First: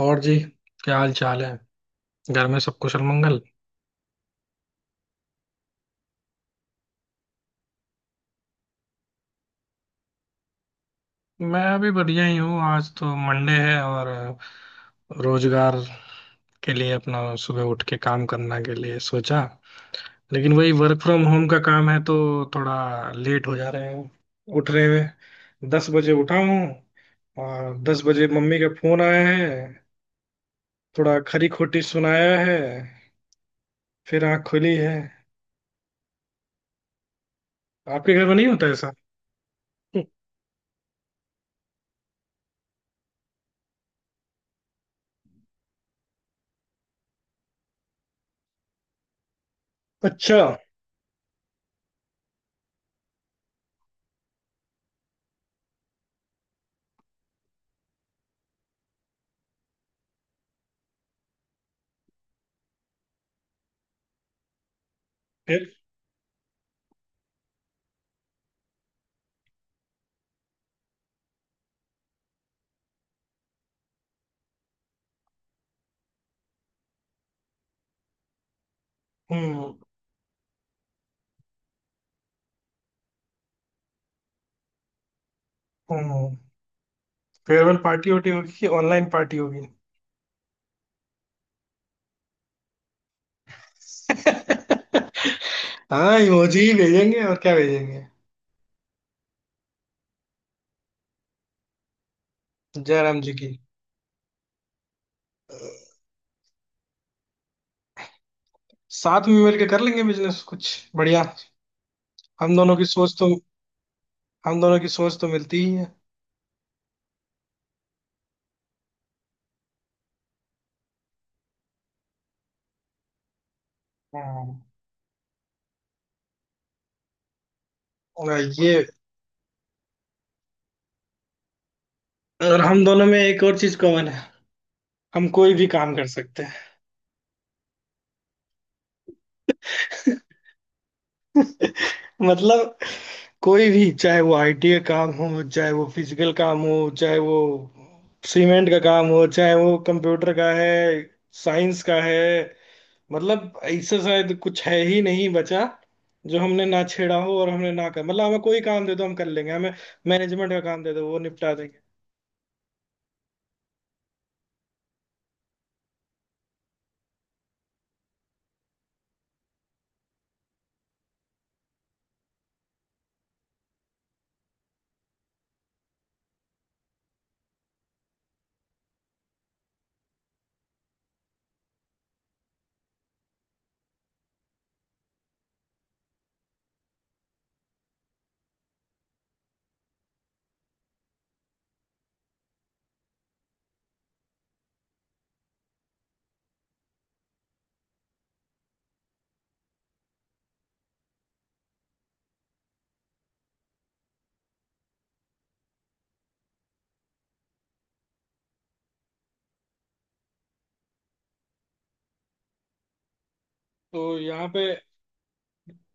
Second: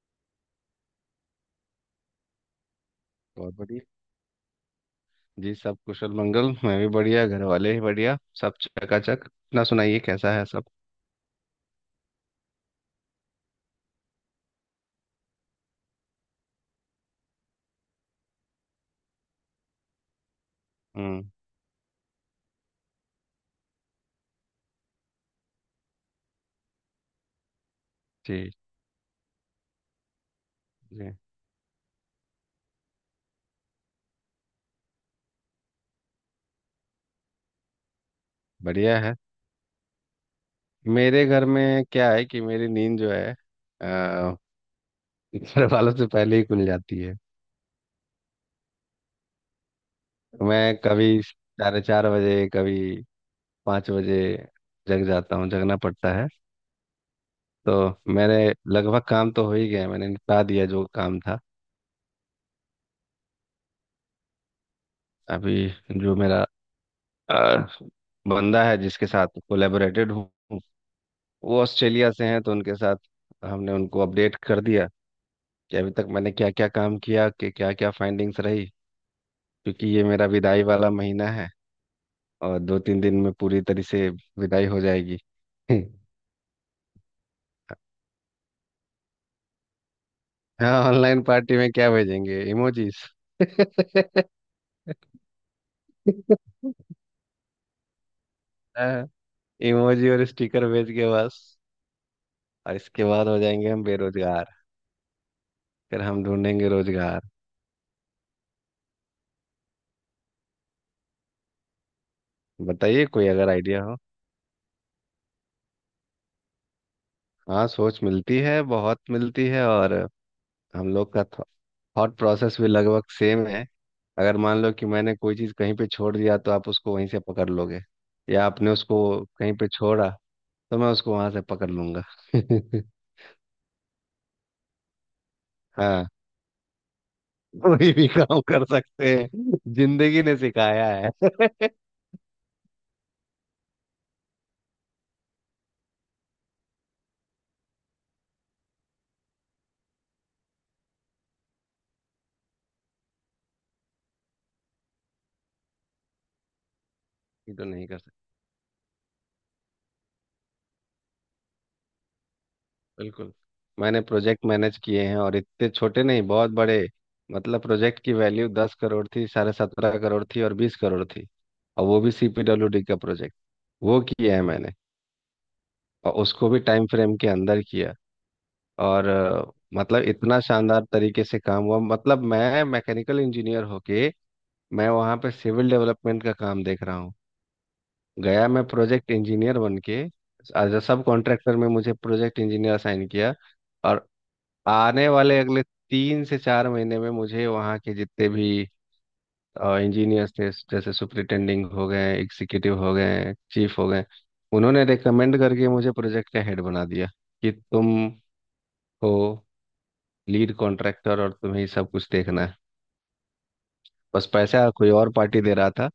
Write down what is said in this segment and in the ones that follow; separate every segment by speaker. Speaker 1: और जी, क्या हाल चाल है। घर में सब कुशल मंगल।
Speaker 2: बहुत बढ़िया। जी, सब कुशल मंगल। मैं भी बढ़िया, घर वाले भी बढ़िया, सब चकाचक। अपना सुनाइए, कैसा है सब?
Speaker 1: मैं अभी बढ़िया ही हूँ। आज तो मंडे है और रोजगार के लिए अपना सुबह उठ के काम करने के लिए सोचा, लेकिन वही वर्क
Speaker 2: हम्म।
Speaker 1: फ्रॉम होम का काम है, तो थोड़ा लेट हो जा रहे हैं। उठ रहे हुए 10 बजे उठा हूँ, और दस बजे
Speaker 2: जी,
Speaker 1: मम्मी का फोन आया है।
Speaker 2: जी।
Speaker 1: थोड़ा खरी खोटी सुनाया है, फिर आँख खुली है। आपके घर में नहीं होता ऐसा?
Speaker 2: बढ़िया है। मेरे घर में क्या है कि मेरी नींद जो है अ, घर वालों से पहले ही खुल जाती है।
Speaker 1: अच्छा।
Speaker 2: मैं कभी 4:30 बजे, कभी 5 बजे जग जाता हूँ, जगना पड़ता है। तो मैंने लगभग काम तो हो ही गया है, मैंने निपटा दिया जो काम था अभी।
Speaker 1: फिर।
Speaker 2: जो मेरा अ, बंदा है जिसके साथ कोलेबोरेटेड हूँ, वो ऑस्ट्रेलिया से हैं, तो उनके साथ हमने उनको अपडेट कर दिया कि अभी तक मैंने क्या क्या काम किया, कि क्या क्या फाइंडिंग्स रही।
Speaker 1: हम्म।
Speaker 2: क्योंकि ये मेरा विदाई वाला महीना है, और दो तीन दिन में पूरी तरह से विदाई हो जाएगी।
Speaker 1: हम्म। फेयरवेल पार्टी होटी होगी कि ऑनलाइन पार्टी होगी?
Speaker 2: हाँ, ऑनलाइन पार्टी में क्या भेजेंगे, इमोजीज?
Speaker 1: हाँ, इमोजी ही भेजेंगे, और क्या भेजेंगे।
Speaker 2: हाँ, इमोजी और स्टिकर भेज के बस। और इसके
Speaker 1: जयराम
Speaker 2: बाद
Speaker 1: जी
Speaker 2: हो
Speaker 1: की।
Speaker 2: जाएंगे हम बेरोजगार। फिर हम ढूंढेंगे रोजगार।
Speaker 1: साथ में मिलकर कर लेंगे बिजनेस कुछ। बढ़िया। हम दोनों की
Speaker 2: बताइए
Speaker 1: सोच
Speaker 2: कोई
Speaker 1: तो,
Speaker 2: अगर आइडिया हो।
Speaker 1: हम दोनों की सोच तो मिलती ही है।
Speaker 2: हाँ, सोच मिलती है, बहुत मिलती है, और हम लोग का थॉट प्रोसेस भी लगभग सेम है। अगर
Speaker 1: हम्म।
Speaker 2: मान लो कि मैंने कोई चीज़ कहीं पे छोड़ दिया, तो आप उसको वहीं से पकड़ लोगे,
Speaker 1: और
Speaker 2: या आपने
Speaker 1: ये
Speaker 2: उसको कहीं पे छोड़ा, तो मैं उसको वहां से पकड़ लूंगा।
Speaker 1: और हम दोनों में एक और चीज कॉमन है, हम कोई भी काम
Speaker 2: हाँ,
Speaker 1: कर सकते हैं।
Speaker 2: कोई भी काम कर सकते हैं, जिंदगी ने सिखाया है।
Speaker 1: मतलब कोई भी, चाहे वो आईटी का काम हो, चाहे वो फिजिकल काम हो, चाहे वो सीमेंट का काम हो, चाहे वो कंप्यूटर का है, साइंस का है। मतलब ऐसा शायद कुछ है ही नहीं बचा जो हमने ना छेड़ा हो, और
Speaker 2: ये तो
Speaker 1: हमने
Speaker 2: नहीं
Speaker 1: ना
Speaker 2: कर
Speaker 1: कर,
Speaker 2: सकते।
Speaker 1: मतलब हमें कोई काम दे दो, हम कर लेंगे। हमें मैनेजमेंट का काम दे दो, वो निपटा देंगे।
Speaker 2: बिल्कुल। मैंने प्रोजेक्ट मैनेज किए हैं, और इतने छोटे नहीं, बहुत बड़े। मतलब प्रोजेक्ट की वैल्यू 10 करोड़ थी, 17.5 करोड़ थी, और 20 करोड़ थी। और वो भी सीपीडब्ल्यूडी का प्रोजेक्ट, वो किया है मैंने। और उसको भी टाइम फ्रेम के अंदर किया। और मतलब इतना शानदार तरीके से काम हुआ, मतलब मैं मैकेनिकल इंजीनियर होके मैं वहाँ पे सिविल डेवलपमेंट का काम देख रहा हूँ। गया मैं प्रोजेक्ट इंजीनियर बन के, एज अ सब कॉन्ट्रैक्टर में मुझे प्रोजेक्ट इंजीनियर असाइन किया। और आने वाले अगले 3 से 4 महीने में मुझे वहाँ के जितने भी इंजीनियर्स थे, जैसे सुपरिटेंडिंग हो गए, एग्जीक्यूटिव हो गए, चीफ हो गए, उन्होंने रिकमेंड करके मुझे प्रोजेक्ट का हेड बना दिया कि तुम हो लीड कॉन्ट्रैक्टर और तुम्हें ही सब कुछ देखना है।
Speaker 1: तो
Speaker 2: बस
Speaker 1: यहाँ पे।
Speaker 2: पैसा कोई और पार्टी दे रहा था,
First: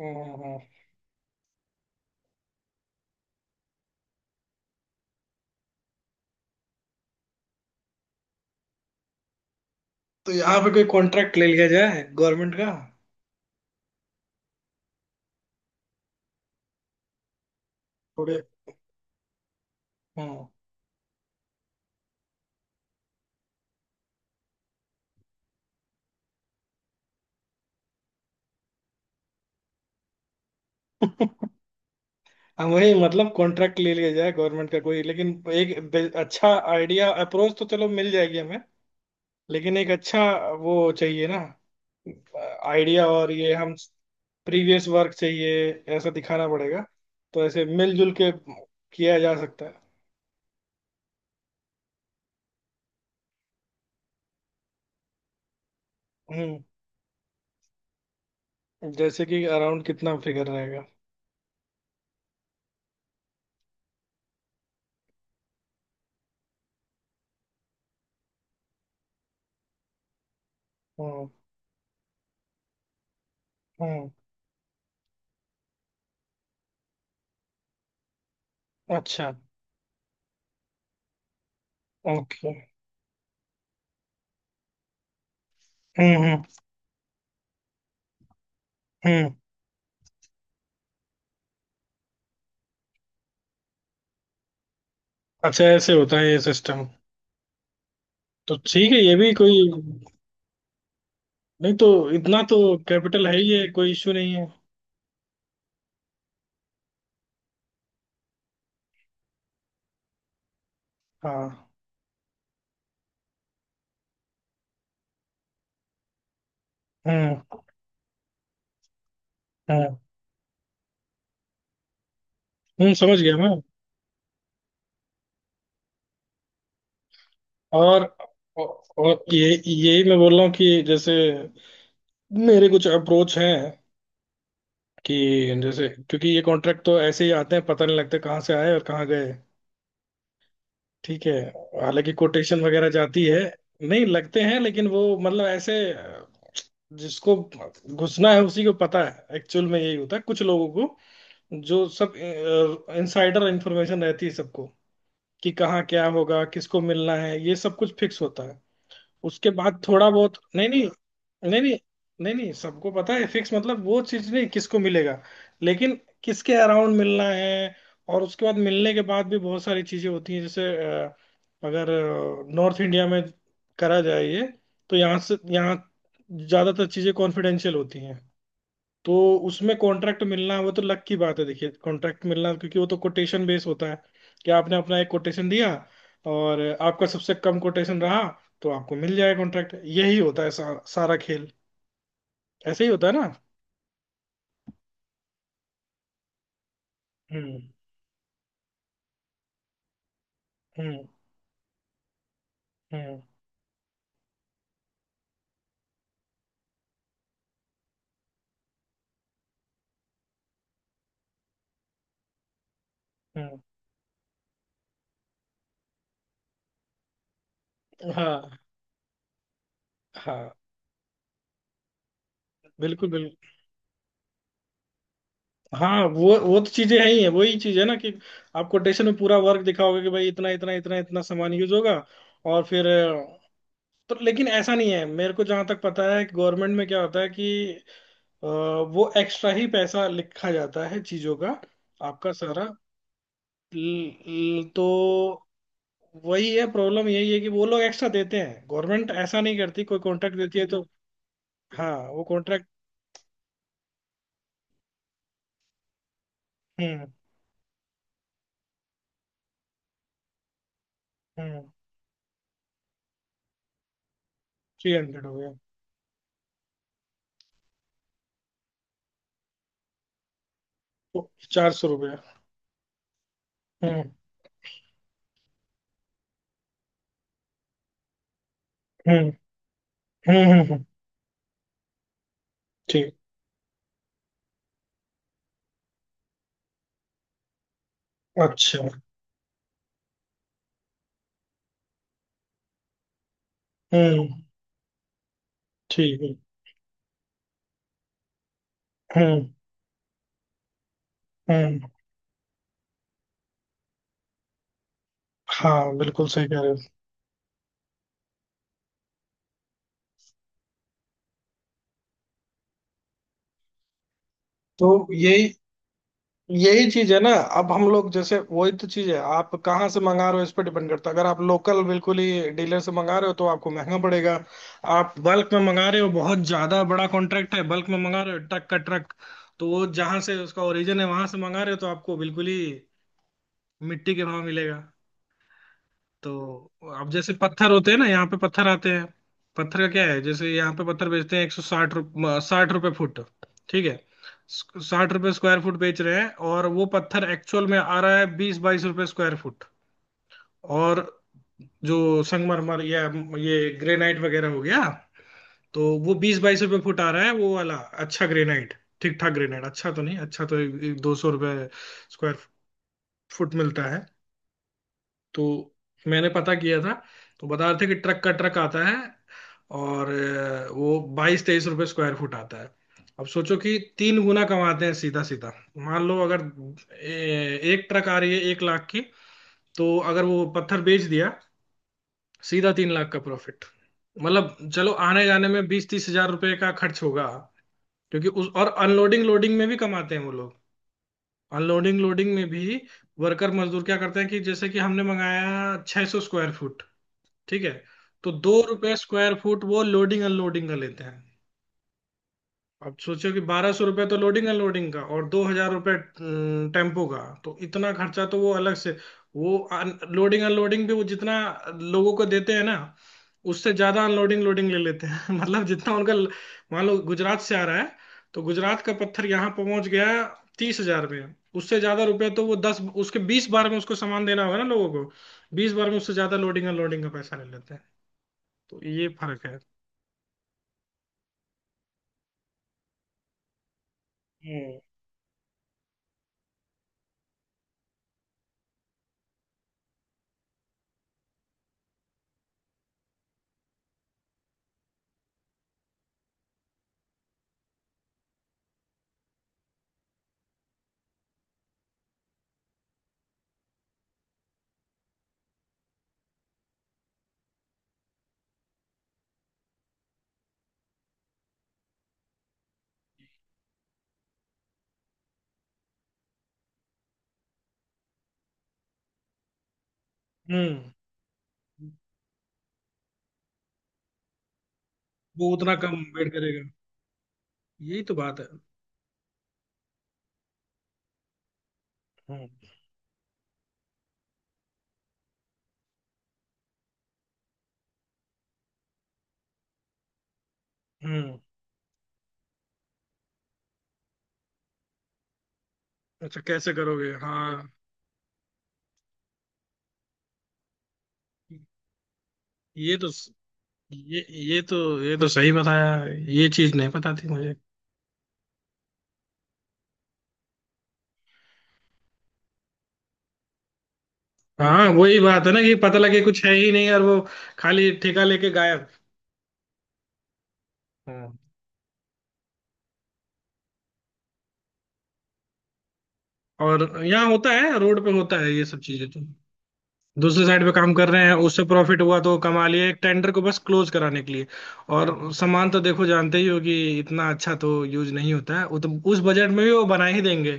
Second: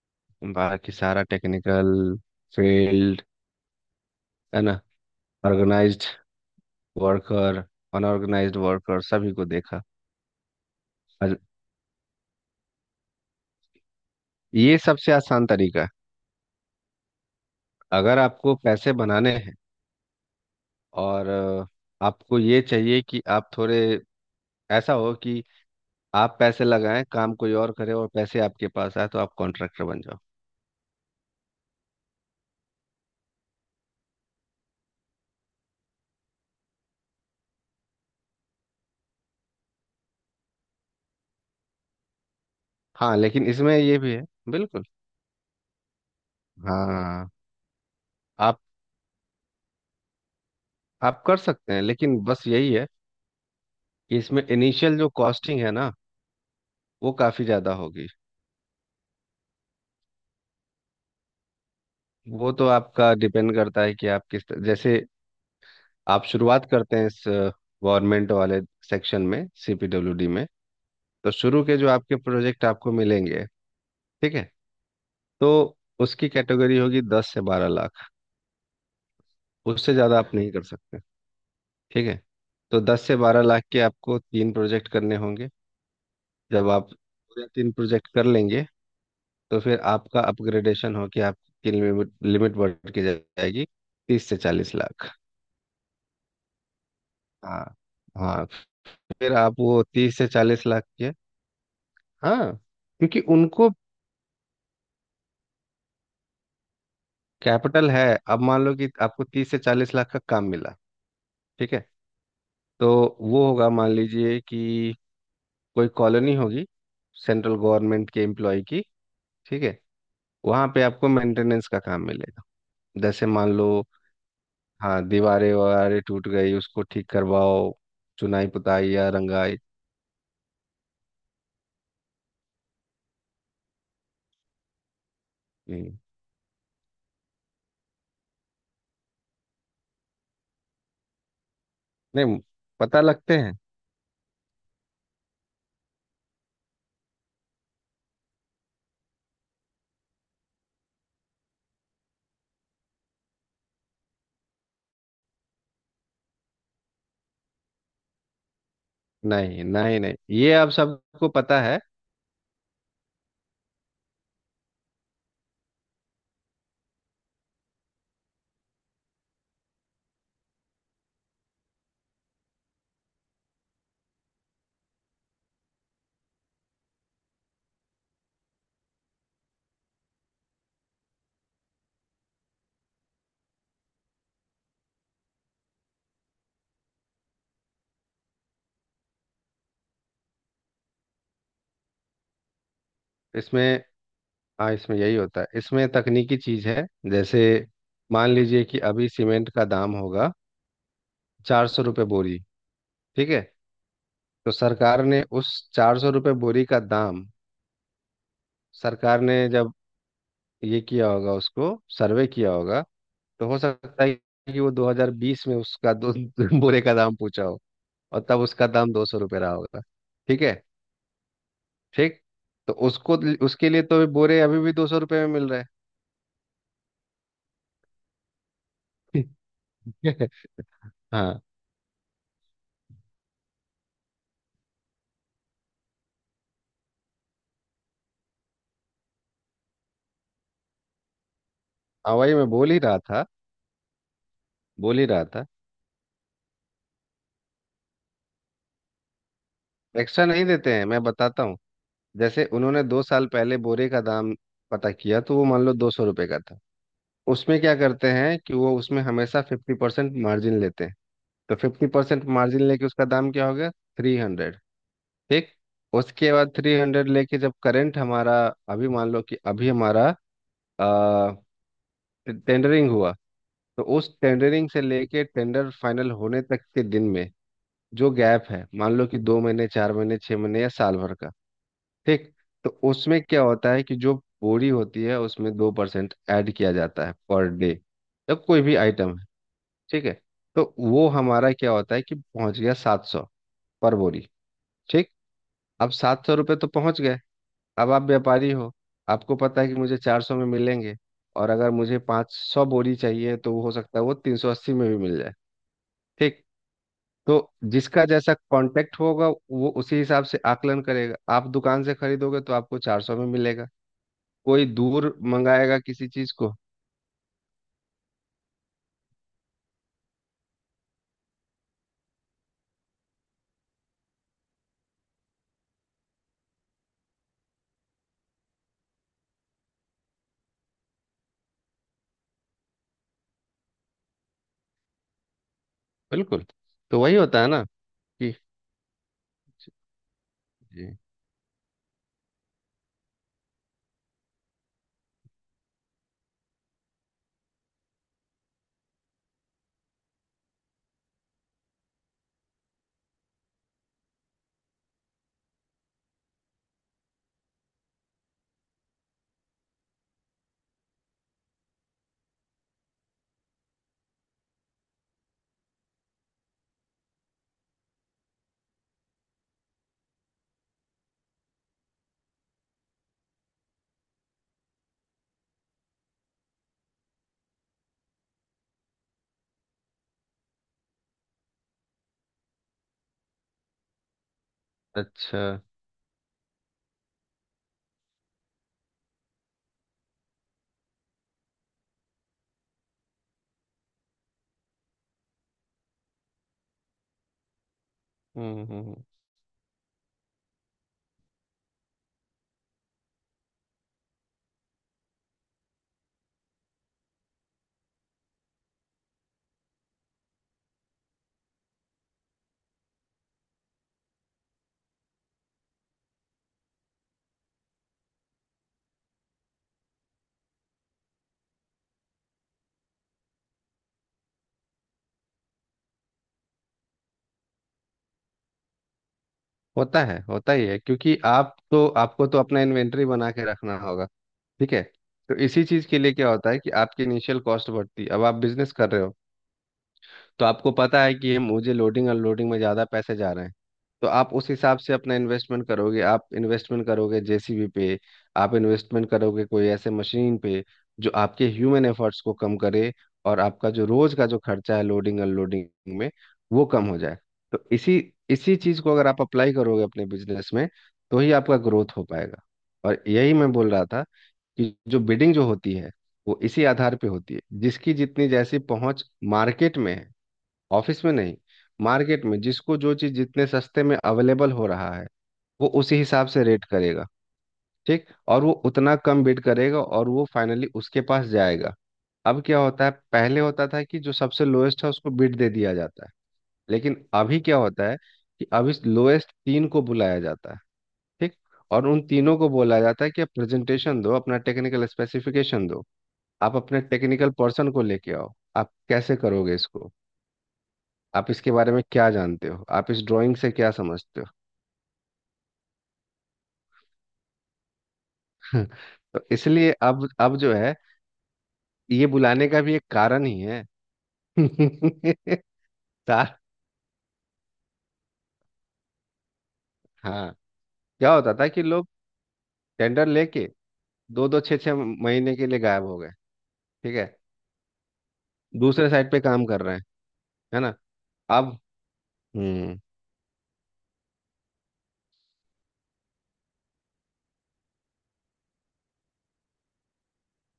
Speaker 1: हाँ, हाँ, हाँ।
Speaker 2: बाकी सारा टेक्निकल फील्ड है ना। ऑर्गेनाइज्ड वर्कर, अनऑर्गेनाइज्ड वर्कर सभी को देखा।
Speaker 1: तो यहाँ पे कोई कॉन्ट्रैक्ट
Speaker 2: और
Speaker 1: ले लिया जाए गवर्नमेंट का।
Speaker 2: ये सबसे आसान तरीका है अगर
Speaker 1: थोड़े।
Speaker 2: आपको पैसे बनाने हैं।
Speaker 1: हाँ।
Speaker 2: और आपको ये चाहिए कि आप थोड़े ऐसा हो कि आप पैसे लगाएं, काम कोई और करे और पैसे आपके पास आए, तो आप कॉन्ट्रैक्टर बन जाओ।
Speaker 1: हाँ वही, मतलब कॉन्ट्रैक्ट ले लिया जाए गवर्नमेंट का कोई, लेकिन एक अच्छा आइडिया, अप्रोच तो चलो मिल जाएगी हमें, लेकिन एक अच्छा वो चाहिए ना, आइडिया।
Speaker 2: हाँ,
Speaker 1: और
Speaker 2: लेकिन
Speaker 1: ये हम
Speaker 2: इसमें ये भी है। बिल्कुल।
Speaker 1: प्रीवियस वर्क चाहिए, ऐसा दिखाना पड़ेगा।
Speaker 2: हाँ,
Speaker 1: तो ऐसे मिलजुल के
Speaker 2: आप
Speaker 1: किया जा सकता है।
Speaker 2: आप कर सकते हैं, लेकिन बस यही है कि इसमें इनिशियल जो कॉस्टिंग है ना,
Speaker 1: हम्म।
Speaker 2: वो काफ़ी ज़्यादा होगी।
Speaker 1: जैसे कि अराउंड कितना फिगर रहेगा?
Speaker 2: वो तो आपका डिपेंड करता है कि आप जैसे आप शुरुआत करते हैं इस गवर्नमेंट वाले सेक्शन में, सीपीडब्ल्यूडी में।
Speaker 1: हम्म।
Speaker 2: तो शुरू के जो आपके प्रोजेक्ट आपको मिलेंगे,
Speaker 1: हम्म।
Speaker 2: ठीक है, तो उसकी कैटेगरी होगी 10 से 12 लाख।
Speaker 1: अच्छा।
Speaker 2: उससे ज़्यादा आप नहीं कर सकते। ठीक है,
Speaker 1: ओके।
Speaker 2: तो 10 से 12 लाख के आपको तीन प्रोजेक्ट करने होंगे।
Speaker 1: हम्म हम्म
Speaker 2: जब आप पूरे तीन प्रोजेक्ट कर लेंगे,
Speaker 1: हम्म।
Speaker 2: तो फिर आपका अपग्रेडेशन हो कि आपकी लिमिट लिमिट बढ़ के जाएगी 30 से 40 लाख।
Speaker 1: अच्छा, ऐसे होता है ये सिस्टम।
Speaker 2: हाँ, हाँ।
Speaker 1: तो ठीक है, ये भी
Speaker 2: फिर आप
Speaker 1: कोई।
Speaker 2: वो 30 से 40 लाख के।
Speaker 1: नहीं तो इतना
Speaker 2: हाँ,
Speaker 1: तो
Speaker 2: क्योंकि
Speaker 1: कैपिटल है ही है,
Speaker 2: उनको
Speaker 1: कोई इश्यू नहीं है।
Speaker 2: कैपिटल है। अब मान लो कि आपको 30 से 40 लाख का काम मिला,
Speaker 1: हाँ।
Speaker 2: ठीक है। तो वो होगा मान लीजिए कि कोई कॉलोनी होगी, सेंट्रल
Speaker 1: हम्म।
Speaker 2: गवर्नमेंट के एम्प्लॉय की, ठीक है।
Speaker 1: हम्म।
Speaker 2: वहाँ पे आपको मेंटेनेंस का काम मिलेगा।
Speaker 1: समझ
Speaker 2: जैसे
Speaker 1: गया मैं।
Speaker 2: मान लो, हाँ, दीवारें वगैरह टूट गई उसको ठीक करवाओ,
Speaker 1: और।
Speaker 2: चुनाई पुताई या
Speaker 1: और ये
Speaker 2: रंगाई।
Speaker 1: यही मैं बोल रहा हूँ कि जैसे मेरे कुछ अप्रोच हैं, कि जैसे,
Speaker 2: हम्म।
Speaker 1: क्योंकि ये कॉन्ट्रैक्ट तो ऐसे ही आते हैं, पता नहीं लगता कहाँ से आए और कहाँ गए। ठीक है, हालांकि
Speaker 2: नहीं,
Speaker 1: कोटेशन वगैरह
Speaker 2: पता
Speaker 1: जाती
Speaker 2: लगते
Speaker 1: है।
Speaker 2: हैं।
Speaker 1: नहीं लगते हैं, लेकिन वो मतलब ऐसे जिसको घुसना है उसी को पता है, एक्चुअल में यही होता है। कुछ लोगों को जो सब इनसाइडर इंफॉर्मेशन रहती है सबको, कि कहाँ क्या होगा, किसको मिलना है, ये सब कुछ फिक्स होता है। उसके
Speaker 2: नहीं,
Speaker 1: बाद
Speaker 2: नहीं,
Speaker 1: थोड़ा
Speaker 2: नहीं,
Speaker 1: बहुत,
Speaker 2: ये
Speaker 1: नहीं
Speaker 2: अब
Speaker 1: नहीं
Speaker 2: सबको
Speaker 1: नहीं
Speaker 2: पता
Speaker 1: नहीं।
Speaker 2: है।
Speaker 1: नहीं नहीं, सबको पता है, फिक्स मतलब वो चीज नहीं, किसको मिलेगा, लेकिन किसके अराउंड मिलना है। और उसके बाद मिलने के बाद भी बहुत सारी चीजें होती हैं जैसे, अ, अगर नॉर्थ इंडिया में करा जाए ये, तो यहाँ से यहाँ ज्यादातर चीजें कॉन्फिडेंशियल होती हैं। तो उसमें कॉन्ट्रैक्ट मिलना वो तो लक की बात है, देखिए कॉन्ट्रैक्ट मिलना, क्योंकि वो तो कोटेशन बेस होता है कि आपने अपना एक कोटेशन दिया, और आपका सबसे कम कोटेशन रहा, तो आपको मिल जाएगा कॉन्ट्रैक्ट। यही होता है सारा, सारा खेल। ऐसे ही होता है ना?
Speaker 2: इसमें हाँ, इसमें यही होता है, इसमें तकनीकी चीज है। जैसे
Speaker 1: हम्म।
Speaker 2: मान लीजिए कि अभी सीमेंट का दाम होगा
Speaker 1: हम्म।
Speaker 2: 400 रुपये बोरी,
Speaker 1: हम्म।
Speaker 2: ठीक है। तो सरकार ने उस 400 रुपये बोरी का दाम, सरकार ने जब ये किया होगा उसको सर्वे किया होगा। तो हो
Speaker 1: हम्म।
Speaker 2: सकता है कि वो 2020 में उसका दो बोरे का दाम पूछा हो, और तब
Speaker 1: हाँ।
Speaker 2: उसका दाम 200 रुपये रहा होगा। ठीक
Speaker 1: हाँ,
Speaker 2: है, ठीक। तो
Speaker 1: बिल्कुल
Speaker 2: उसको
Speaker 1: बिल्कुल।
Speaker 2: उसके लिए तो बोरे अभी भी 200 रुपये में मिल रहा है।
Speaker 1: हाँ वो तो चीजें हैं ही है, वही चीज है ना कि आप कोटेशन में पूरा वर्क दिखाओगे कि
Speaker 2: ठीक
Speaker 1: भाई
Speaker 2: है।
Speaker 1: इतना इतना इतना इतना
Speaker 2: हाँ,
Speaker 1: सामान यूज होगा। और फिर, तो लेकिन ऐसा नहीं है। मेरे को जहां तक पता है गवर्नमेंट में क्या होता है कि वो एक्स्ट्रा ही पैसा लिखा जाता है चीजों का।
Speaker 2: हाँ,
Speaker 1: आपका
Speaker 2: वही मैं
Speaker 1: सारा
Speaker 2: बोल ही रहा था,
Speaker 1: तो
Speaker 2: बोल ही रहा था।
Speaker 1: वही है प्रॉब्लम, यही है कि वो लोग एक्स्ट्रा देते हैं। गवर्नमेंट ऐसा नहीं करती, कोई
Speaker 2: एक्स्ट्रा
Speaker 1: कॉन्ट्रैक्ट
Speaker 2: नहीं
Speaker 1: देती है
Speaker 2: देते
Speaker 1: तो।
Speaker 2: हैं, मैं बताता हूँ।
Speaker 1: हाँ वो
Speaker 2: जैसे
Speaker 1: कॉन्ट्रैक्ट।
Speaker 2: उन्होंने 2 साल पहले बोरे का दाम पता किया, तो वो मान लो 200 रुपये का था।
Speaker 1: हम्म।
Speaker 2: उसमें क्या करते हैं कि वो उसमें हमेशा 50% मार्जिन लेते हैं। तो
Speaker 1: हम्म।
Speaker 2: 50% मार्जिन लेके उसका दाम क्या हो गया, 300।
Speaker 1: 300 हो
Speaker 2: ठीक।
Speaker 1: गया।
Speaker 2: उसके बाद 300 लेके जब करंट हमारा, अभी मान लो कि अभी हमारा
Speaker 1: तो 400 रुपया।
Speaker 2: टेंडरिंग हुआ। तो
Speaker 1: हम्म।
Speaker 2: उस टेंडरिंग से लेके टेंडर फाइनल होने तक के दिन में जो गैप है, मान लो कि
Speaker 1: हम्म।
Speaker 2: 2 महीने, 4 महीने, छह
Speaker 1: हम्म।
Speaker 2: महीने या साल भर का, ठीक। तो
Speaker 1: ठीक।
Speaker 2: उसमें क्या होता है कि जो बोरी होती है उसमें 2% ऐड किया जाता है पर डे, या कोई भी
Speaker 1: अच्छा।
Speaker 2: आइटम है, ठीक है। तो वो हमारा क्या होता है कि पहुंच गया 700 पर बोरी।
Speaker 1: हम्म।
Speaker 2: ठीक। अब
Speaker 1: ठीक
Speaker 2: सात
Speaker 1: है।
Speaker 2: सौ रुपये तो पहुंच गए। अब आप व्यापारी हो, आपको
Speaker 1: हम्म।
Speaker 2: पता है कि मुझे 400 में मिलेंगे, और अगर
Speaker 1: हम्म।
Speaker 2: मुझे 500 बोरी चाहिए, तो वो हो सकता है वो 380 में भी मिल जाए।
Speaker 1: हाँ, बिल्कुल
Speaker 2: ठीक।
Speaker 1: सही कह रहे हो।
Speaker 2: तो जिसका जैसा कांटेक्ट होगा वो उसी हिसाब से आकलन करेगा। आप दुकान से खरीदोगे तो आपको 400 में मिलेगा, कोई
Speaker 1: तो
Speaker 2: दूर
Speaker 1: यही,
Speaker 2: मंगाएगा किसी चीज को।
Speaker 1: यही चीज है ना। अब हम लोग जैसे, वही तो चीज है, आप कहाँ से मंगा रहे हो इस पर डिपेंड करता है। अगर आप लोकल बिल्कुल ही डीलर से मंगा रहे हो तो आपको महंगा पड़ेगा। आप बल्क में मंगा रहे हो, बहुत ज्यादा बड़ा कॉन्ट्रैक्ट है, बल्क में मंगा रहे हो ट्रक का ट्रक, तो वो जहाँ से उसका ओरिजिन है वहां से मंगा रहे हो, तो आपको बिल्कुल ही मिट्टी के भाव मिलेगा।
Speaker 2: बिल्कुल।
Speaker 1: तो
Speaker 2: तो
Speaker 1: अब
Speaker 2: वही
Speaker 1: जैसे
Speaker 2: होता है ना
Speaker 1: पत्थर होते हैं ना, यहाँ
Speaker 2: कि।
Speaker 1: पे पत्थर आते हैं। पत्थर का क्या है, जैसे यहाँ पे
Speaker 2: जी,
Speaker 1: पत्थर बेचते हैं 160 रुपये, 60 रुपये फुट। ठीक है, 60 रुपए स्क्वायर फुट बेच रहे हैं, और वो पत्थर एक्चुअल में आ रहा है 20-22 रुपए स्क्वायर फुट। और जो संगमरमर या ये ग्रेनाइट वगैरह हो गया, तो वो 20-22 रुपए फुट आ रहा है वो वाला। अच्छा ग्रेनाइट, ठीक ठाक ग्रेनाइट, अच्छा तो नहीं, अच्छा तो 200 रुपए स्क्वायर फुट मिलता है। तो मैंने पता किया था, तो बता रहे थे कि ट्रक का ट्रक आता है, और वो 22-23 रुपए स्क्वायर फुट आता है। अब सोचो कि 3 गुना कमाते हैं सीधा सीधा। मान लो, अगर एक ट्रक आ रही है 1 लाख की, तो अगर वो पत्थर बेच दिया, सीधा 3 लाख का प्रॉफिट। मतलब चलो, आने
Speaker 2: अच्छा।
Speaker 1: जाने में 20-30 हज़ार रुपए का खर्च होगा, क्योंकि उस और अनलोडिंग लोडिंग में भी कमाते हैं वो लोग। अनलोडिंग लोडिंग में भी वर्कर मजदूर क्या करते हैं कि जैसे कि हमने मंगाया 600 स्क्वायर फुट, ठीक है, तो दो
Speaker 2: हम्म, हम्म,
Speaker 1: रुपए स्क्वायर फुट वो लोडिंग अनलोडिंग का लेते हैं। अब सोचो कि 1,200 रुपये तो लोडिंग अनलोडिंग का, और 2,000 रुपये टेम्पो का, तो इतना खर्चा तो वो अलग से। वो लोडिंग अनलोडिंग भी वो जितना लोगों को देते हैं ना, उससे ज्यादा अनलोडिंग लोडिंग ले लेते हैं। मतलब जितना उनका, मान लो गुजरात से आ रहा है, तो गुजरात का पत्थर यहाँ पहुंच गया 30,000 में, उससे ज्यादा रुपए तो वो दस उसके 20 बार में उसको सामान देना होगा ना लोगों को। 20 बार में उससे ज्यादा लोडिंग अनलोडिंग का पैसा ले लेते हैं, तो ये फर्क है।
Speaker 2: होता है, होता ही है, क्योंकि आप तो आपको तो अपना इन्वेंटरी बना के रखना होगा, ठीक
Speaker 1: हम्म।
Speaker 2: है। तो इसी चीज के लिए क्या होता है कि आपकी इनिशियल कॉस्ट बढ़ती है। अब आप बिजनेस कर रहे हो, तो आपको पता है कि ये मुझे लोडिंग अनलोडिंग में ज़्यादा पैसे जा रहे हैं। तो आप उस हिसाब से अपना इन्वेस्टमेंट करोगे, आप इन्वेस्टमेंट करोगे जेसीबी पे, आप इन्वेस्टमेंट करोगे कोई ऐसे मशीन पे जो आपके ह्यूमन एफर्ट्स को कम करे, और आपका जो रोज का जो खर्चा है लोडिंग अनलोडिंग में, वो कम हो जाए। तो इसी इसी चीज़ को अगर आप अप्लाई करोगे अपने बिजनेस में, तो ही आपका ग्रोथ हो पाएगा। और यही मैं बोल रहा था कि जो बिडिंग जो होती है, वो इसी आधार पे होती है, जिसकी जितनी जैसी पहुंच मार्केट में है, ऑफिस में नहीं।
Speaker 1: हम्म,
Speaker 2: मार्केट में जिसको जो चीज़ जितने सस्ते में अवेलेबल हो रहा है,
Speaker 1: वो
Speaker 2: वो
Speaker 1: उतना कम
Speaker 2: उसी हिसाब
Speaker 1: वेट
Speaker 2: से
Speaker 1: करेगा।
Speaker 2: रेट करेगा,
Speaker 1: यही
Speaker 2: ठीक।
Speaker 1: तो बात
Speaker 2: और
Speaker 1: है।
Speaker 2: वो उतना कम बिड करेगा, और वो फाइनली उसके पास जाएगा। अब
Speaker 1: हम्म।
Speaker 2: क्या होता है, पहले होता था कि जो सबसे लोएस्ट है उसको बिड दे दिया जाता है। लेकिन अभी क्या होता है कि अभी लोएस्ट तीन को बुलाया जाता है, ठीक।
Speaker 1: हम्म,
Speaker 2: और उन तीनों को बोला जाता है कि आप प्रेजेंटेशन दो, अपना टेक्निकल स्पेसिफिकेशन दो,
Speaker 1: अच्छा
Speaker 2: आप
Speaker 1: कैसे
Speaker 2: अपने
Speaker 1: करोगे
Speaker 2: टेक्निकल
Speaker 1: हाँ।
Speaker 2: पर्सन को लेके आओ, आप कैसे करोगे इसको, आप इसके बारे में क्या जानते हो, आप
Speaker 1: ये
Speaker 2: इस
Speaker 1: तो
Speaker 2: ड्राइंग से क्या समझते
Speaker 1: ये
Speaker 2: हो।
Speaker 1: ये तो ये तो सही बताया, ये चीज नहीं पता थी मुझे।
Speaker 2: तो इसलिए अब जो है ये बुलाने का भी एक कारण ही है।
Speaker 1: हाँ वही बात है ना, कि पता लगे
Speaker 2: तार
Speaker 1: कुछ है ही नहीं, और वो खाली ठेका लेके गायब।
Speaker 2: हाँ, क्या होता
Speaker 1: हाँ।
Speaker 2: था कि लोग टेंडर लेके दो दो छः छः महीने के लिए गायब हो गए, ठीक
Speaker 1: और
Speaker 2: है,
Speaker 1: यहाँ होता है, रोड पे होता है, ये सब
Speaker 2: दूसरे
Speaker 1: चीजें
Speaker 2: साइड
Speaker 1: तो।
Speaker 2: पे काम कर रहे हैं,
Speaker 1: दूसरे
Speaker 2: है
Speaker 1: साइड पे
Speaker 2: ना।
Speaker 1: काम कर रहे हैं,
Speaker 2: अब।
Speaker 1: उससे प्रॉफिट हुआ तो कमा
Speaker 2: हम्म।
Speaker 1: लिए, एक टेंडर को बस क्लोज कराने के लिए। और सामान तो देखो जानते ही हो, कि इतना अच्छा तो यूज नहीं होता है, वो तो उस बजट में भी वो बना ही देंगे।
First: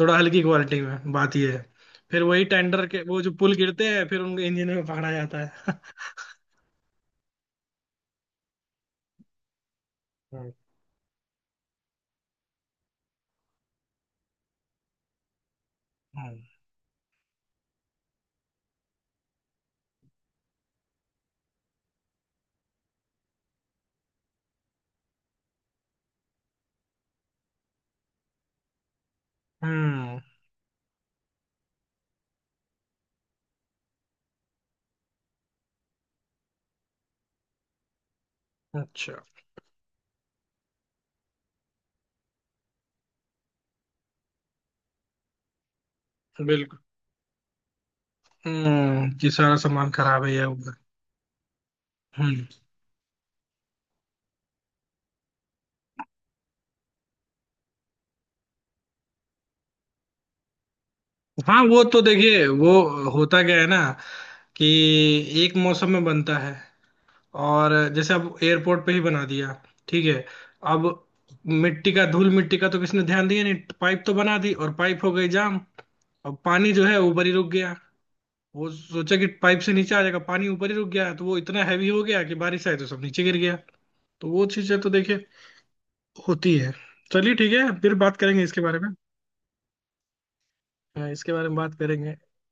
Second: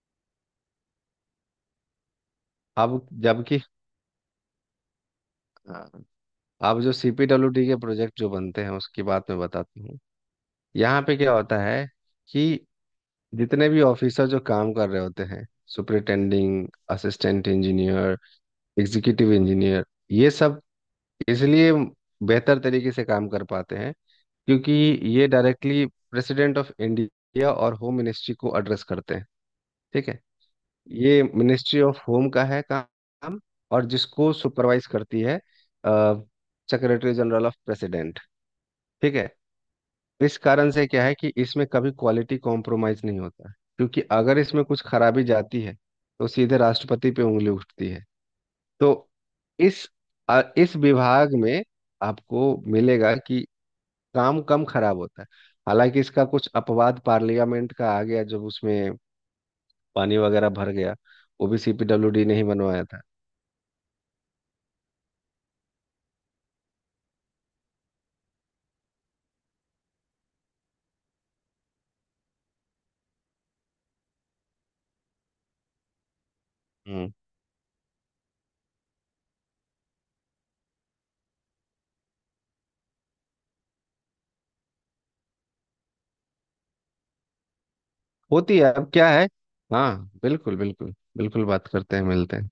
Speaker 1: थोड़ा हल्की क्वालिटी में, बात ये है। फिर वही टेंडर के
Speaker 2: अब
Speaker 1: वो जो पुल
Speaker 2: जबकि
Speaker 1: गिरते हैं, फिर उनके इंजन में पकड़ा जाता है।
Speaker 2: हाँ, अब जो सीपीडब्ल्यूडी के प्रोजेक्ट जो बनते हैं उसकी बात मैं बताती हूँ।
Speaker 1: हम्म,
Speaker 2: यहाँ पे क्या होता है कि जितने भी ऑफिसर जो काम कर रहे होते हैं,
Speaker 1: हम्म।
Speaker 2: Superintending assistant engineer, executive engineer, ये सब इसलिए बेहतर तरीके से काम कर पाते हैं, क्योंकि ये डायरेक्टली प्रेसिडेंट ऑफ इंडिया और होम मिनिस्ट्री को एड्रेस करते हैं। ठीक
Speaker 1: हम्म।
Speaker 2: है। ये मिनिस्ट्री ऑफ होम का है काम, और जिसको सुपरवाइज करती है सेक्रेटरी जनरल ऑफ प्रेसिडेंट।
Speaker 1: अच्छा।
Speaker 2: ठीक है। इस कारण से क्या है कि इसमें कभी क्वालिटी कॉम्प्रोमाइज नहीं होता, क्योंकि अगर इसमें कुछ खराबी जाती है, तो सीधे
Speaker 1: बिल्कुल।
Speaker 2: राष्ट्रपति पे उंगली उठती है। तो
Speaker 1: कि सारा
Speaker 2: इस
Speaker 1: सामान खराब है
Speaker 2: अ,
Speaker 1: या
Speaker 2: इस
Speaker 1: होगा।
Speaker 2: विभाग में
Speaker 1: हम्म।
Speaker 2: आपको मिलेगा कि काम कम खराब होता है। हालांकि इसका कुछ अपवाद पार्लियामेंट का आ गया, जब उसमें पानी वगैरह भर गया। वो भी
Speaker 1: हाँ वो तो
Speaker 2: सीपीडब्ल्यूडी ने ही
Speaker 1: देखिए, वो
Speaker 2: बनवाया था।
Speaker 1: होता क्या है ना, कि एक मौसम में बनता है। और जैसे अब एयरपोर्ट पे ही बना दिया, ठीक है, अब मिट्टी का, धूल मिट्टी का तो किसने ध्यान दिया नहीं। पाइप तो बना दी, और पाइप हो गई जाम, अब पानी जो है
Speaker 2: हम्म।
Speaker 1: ऊपर ही रुक गया। वो सोचा कि पाइप से नीचे आ जाएगा, पानी ऊपर ही रुक गया, तो वो इतना हैवी हो गया कि बारिश आई तो सब नीचे गिर गया। तो वो चीजें तो देखिए होती है। चलिए ठीक है, फिर बात करेंगे
Speaker 2: होती
Speaker 1: इसके
Speaker 2: है,
Speaker 1: बारे में।
Speaker 2: अब क्या है। हाँ, बिल्कुल, बिल्कुल,
Speaker 1: हाँ, इसके
Speaker 2: बिल्कुल,
Speaker 1: बारे में
Speaker 2: बात
Speaker 1: बात
Speaker 2: करते हैं,
Speaker 1: करेंगे।
Speaker 2: मिलते हैं।